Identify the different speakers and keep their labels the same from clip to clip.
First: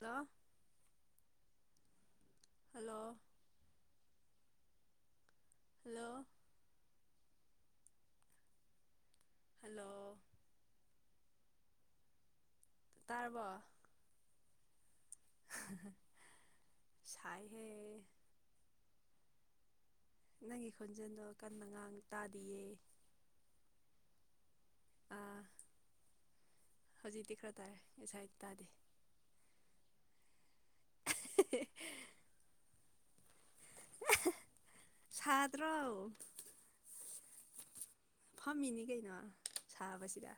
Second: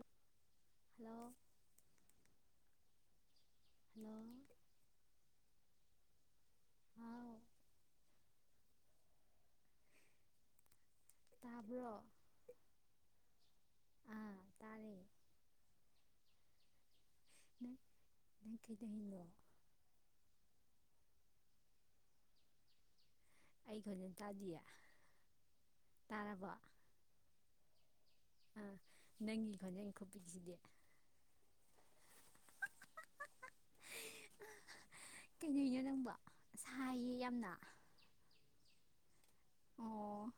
Speaker 1: hello
Speaker 2: hello
Speaker 1: hello
Speaker 2: ꯅꯣꯡ
Speaker 1: hello hello
Speaker 2: ꯇꯥꯕ꯭ꯔꯣ
Speaker 1: ꯇꯔꯔꯕ
Speaker 2: ꯑꯥ ꯇꯥꯔꯦ ꯀꯩꯗ
Speaker 1: ꯅꯪꯒꯤ ꯈꯣꯟꯖꯦꯜꯗꯣ ꯀꯟ ꯉꯥꯡ ꯇꯥꯗꯤꯌꯦ
Speaker 2: ꯑꯩ ꯈꯣꯟꯖꯦꯜ ꯇꯥꯗꯤꯌꯦ
Speaker 1: ꯑꯥ
Speaker 2: ꯇꯥꯔꯕꯣ ꯑꯥ
Speaker 1: ꯍꯧꯖꯤꯛꯇꯤ ꯈꯔ ꯇꯥꯔꯦ ꯉꯁꯥꯏ ꯇꯥꯗꯦ
Speaker 2: ꯅꯪꯒꯤ ꯈꯣꯟꯖꯦꯜ ꯈꯨꯞꯄꯤꯁꯤꯗꯤ
Speaker 1: ꯁꯥꯗ꯭ꯔꯣ
Speaker 2: ꯀꯩꯅꯣꯅꯣ ꯅꯪꯕ ꯁꯥꯏꯌꯦ ꯌꯥꯝꯅ
Speaker 1: ꯐꯝꯃꯤꯅꯤ ꯀꯩꯅ
Speaker 2: ꯑꯣ
Speaker 1: ꯁꯥꯕꯁꯤꯗ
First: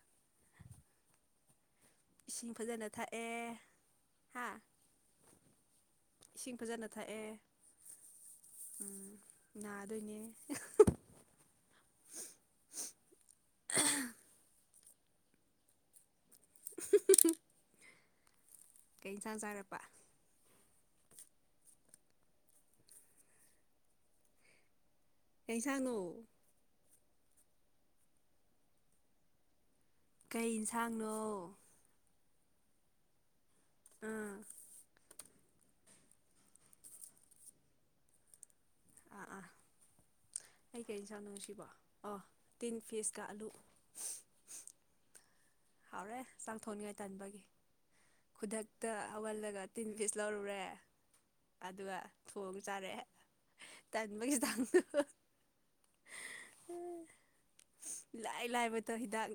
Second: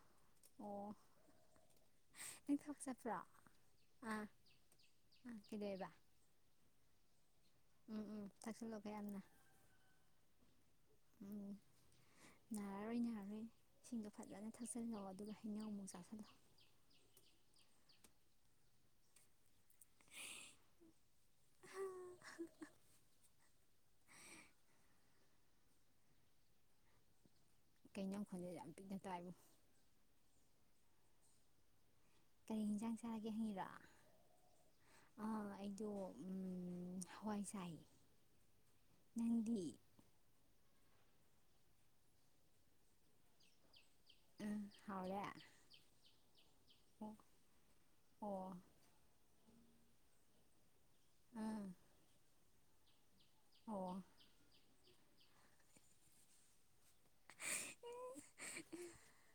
Speaker 2: ꯑꯣ
Speaker 1: ꯏꯁꯤꯡ
Speaker 2: ꯅꯪ ꯊꯕꯛ
Speaker 1: ꯐꯖꯅ
Speaker 2: ꯆꯠꯄ꯭ꯔꯣ
Speaker 1: ꯊꯛꯑꯦ ꯍꯥ
Speaker 2: ꯑ ꯁꯤꯗꯦꯕ
Speaker 1: ꯏꯁꯤꯡ ꯐꯖꯅ ꯊꯛꯑꯦ
Speaker 2: ꯎꯝ ꯎꯝ ꯊꯛꯆꯜꯂꯣꯀꯣ
Speaker 1: ꯎꯝ
Speaker 2: ꯌꯥꯝꯅ
Speaker 1: ꯅꯅꯥꯗ ꯑꯣꯏꯅꯅꯦ
Speaker 2: ꯎꯝ ꯅꯥꯔꯔꯣꯏ ꯅꯥꯔꯔꯣꯏ ꯏꯁꯤꯡꯗꯣ ꯐꯖꯅ ꯊꯛꯆꯜꯂꯛꯑꯣ ꯑꯗꯨꯒ ꯍꯩꯅꯎ ꯑꯃꯨꯛ ꯆꯥꯁꯤꯜꯂꯛꯑꯣ
Speaker 1: [inaudible] ꯀꯩ ꯏꯟꯁꯥꯡ ꯆꯥꯔꯛꯄ
Speaker 2: [inaudible]
Speaker 1: ꯀꯩꯁꯥꯡꯅꯣ
Speaker 2: ꯀꯩꯅ ꯈꯣꯟꯗꯦ ꯌꯥꯝ ꯄꯤꯛꯅ ꯇꯥꯏꯕꯨ
Speaker 1: ꯀꯩ ꯌꯦꯟꯁꯥꯡꯅꯣ
Speaker 2: ꯀꯔꯤ ꯌꯦꯟꯖꯥꯡ ꯆꯥꯔꯒꯦ ꯍꯪꯤꯔꯑꯣ
Speaker 1: ꯑꯥ
Speaker 2: ꯑꯩꯗꯣ ꯍꯋꯥꯏꯖꯥꯏ
Speaker 1: ꯑꯥ ꯑꯥ
Speaker 2: ꯅꯪꯗꯤ
Speaker 1: ꯑꯩ ꯀꯩ ꯁꯥꯅꯨꯁꯤꯕꯣ ꯑ ꯇꯤꯟ ꯄꯤꯁꯀ ꯑꯂꯨ
Speaker 2: ꯎꯝ ꯍꯅꯦꯦ
Speaker 1: ꯍꯥꯎꯔꯦ ꯆꯥꯛꯊꯣꯛꯅꯤꯉꯥꯏ ꯇꯟꯕꯒꯤ
Speaker 2: ꯑꯣ
Speaker 1: ꯈꯨꯗꯛꯇ ꯑꯋꯥꯜꯂꯒ ꯇꯤꯟ ꯀꯁ ꯂꯧꯔꯨꯔꯦ
Speaker 2: ꯎꯝ
Speaker 1: ꯑꯗꯨꯒ ꯈꯨꯣꯝ ꯆꯥꯔꯛꯑꯦ
Speaker 2: ꯑꯣ
Speaker 1: ꯇꯥꯟ ꯃ ꯊꯪ ꯂꯥꯏ ꯂꯥꯏꯕꯗꯣ ꯍꯤꯗꯥꯛ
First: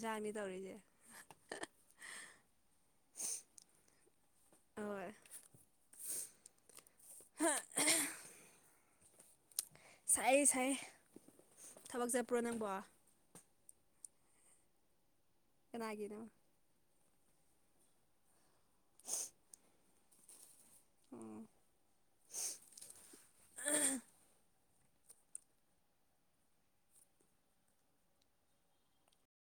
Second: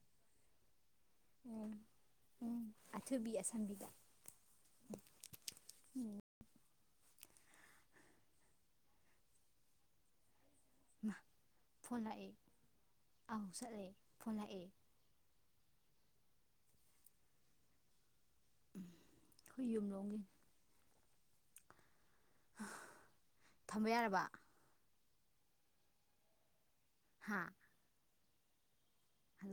Speaker 1: ꯖꯥꯅꯤ ꯇꯧꯔꯤꯁꯦ
Speaker 2: ꯎ ꯎꯝ ꯑꯥꯕꯤ ꯑꯁꯥꯟꯕꯤꯗꯥꯝ
Speaker 1: ꯍꯣꯏ [inaudible] ꯁꯥꯏ ꯐꯩ ꯊꯕꯛ ꯆꯠꯄ꯭ꯔꯣ ꯅꯪꯕꯣ
Speaker 2: ꯁꯠꯂꯦ ꯐꯣꯂꯛꯑꯦ
Speaker 1: ꯆꯅꯥꯅ
Speaker 2: ꯌꯨꯝꯂꯣꯡꯏꯤ
Speaker 1: ꯎ
Speaker 2: ꯊꯝꯕ ꯌꯥꯔꯕ ꯍꯥ ꯍꯜꯂꯣ